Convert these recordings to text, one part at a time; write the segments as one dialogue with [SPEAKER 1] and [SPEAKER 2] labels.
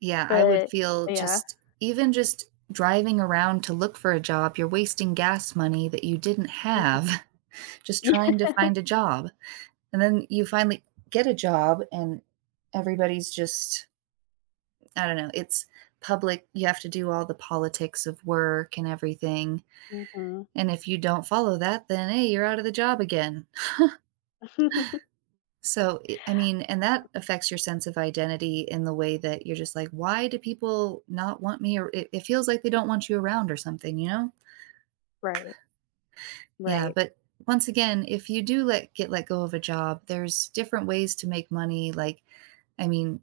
[SPEAKER 1] Yeah, I would
[SPEAKER 2] But
[SPEAKER 1] feel
[SPEAKER 2] Yeah.
[SPEAKER 1] just Even just driving around to look for a job, you're wasting gas money that you didn't
[SPEAKER 2] Mhm.
[SPEAKER 1] have just
[SPEAKER 2] Yeah.
[SPEAKER 1] trying to find a job, and then you finally get a job, and everybody's just I don't know, it's public you have to do all the politics of work and everything,
[SPEAKER 2] Mhm.
[SPEAKER 1] and if you don't follow that, then, "Hey, you're out of the job again." So i I mean and that affects your sense of identity in the way that you're just like, "Why do people not want me?" or it it feels like they don't want you around or something, you know?
[SPEAKER 2] Right.
[SPEAKER 1] Yeah,
[SPEAKER 2] Right.
[SPEAKER 1] but once again, if you do let get let go of a job, there's different ways to make money, like, I mean,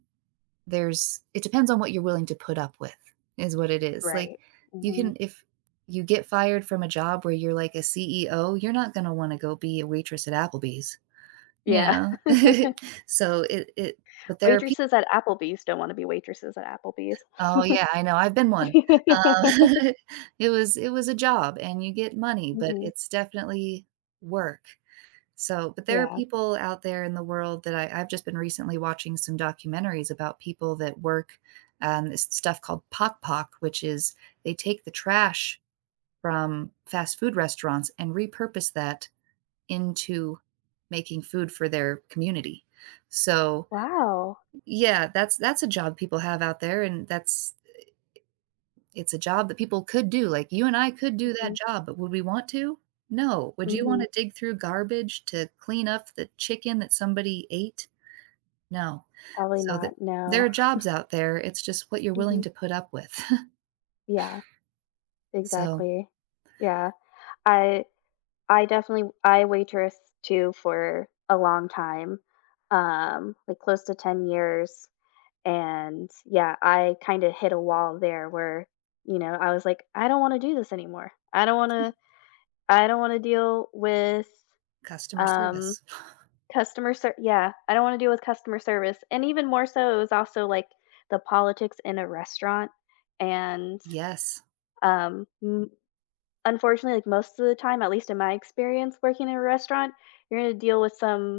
[SPEAKER 1] there's it depends on what you're willing to put up with, is what it is, like,
[SPEAKER 2] Right.
[SPEAKER 1] you
[SPEAKER 2] Mhm.
[SPEAKER 1] can if you get fired from a job where you're, like, a CEO, you're not gonna wanna go be a waitress at Applebee's, you
[SPEAKER 2] Yeah.
[SPEAKER 1] know? So it it But there are pe
[SPEAKER 2] Waitresses at Applebee's don't wanna be waitresses at Applebee's.
[SPEAKER 1] Oh, yeah, I know, I've been one. Uh, it was it was a job, and you get money, but
[SPEAKER 2] Mhm.
[SPEAKER 1] it's definitely work, so But there are
[SPEAKER 2] Yeah.
[SPEAKER 1] people out there in the world that I I've just been recently watching some documentaries about people that work, um, it's stuff called Pagpag, which is, they take the trash from fast food restaurants and repurpose that into making food for their community. So
[SPEAKER 2] Wow.
[SPEAKER 1] Yeah, that's that's a job people have out there, and that's, i i it's a job that people could do, like, you and I could do that
[SPEAKER 2] Mhm.
[SPEAKER 1] job, but would we want to? No. Would you wanna
[SPEAKER 2] Mhm.
[SPEAKER 1] dig through garbage to clean up the chicken that somebody ate? No.
[SPEAKER 2] Probably
[SPEAKER 1] So the
[SPEAKER 2] not,
[SPEAKER 1] There
[SPEAKER 2] no.
[SPEAKER 1] are jobs out there, it's just what you're willing
[SPEAKER 2] Mhm.
[SPEAKER 1] to put up with.
[SPEAKER 2] Yeah.
[SPEAKER 1] So
[SPEAKER 2] Exactly. Yeah. I I definitely I waitress too for a long time, um, like, close to 10 years, and, yeah, I kinda hit a wall there where, you know, I was like, "I don't wanna do this anymore. I don't
[SPEAKER 1] Ti
[SPEAKER 2] wanna I don't wanna deal with,
[SPEAKER 1] Customer
[SPEAKER 2] um,
[SPEAKER 1] service.
[SPEAKER 2] customer ser" Yeah, I don't wanna deal with customer service, and even more so it was also, like, the politics in a restaurant, and,
[SPEAKER 1] Yes.
[SPEAKER 2] um, m Unfortunately, like, most of the time, at least in my experience working in a restaurant, you're gonna deal with some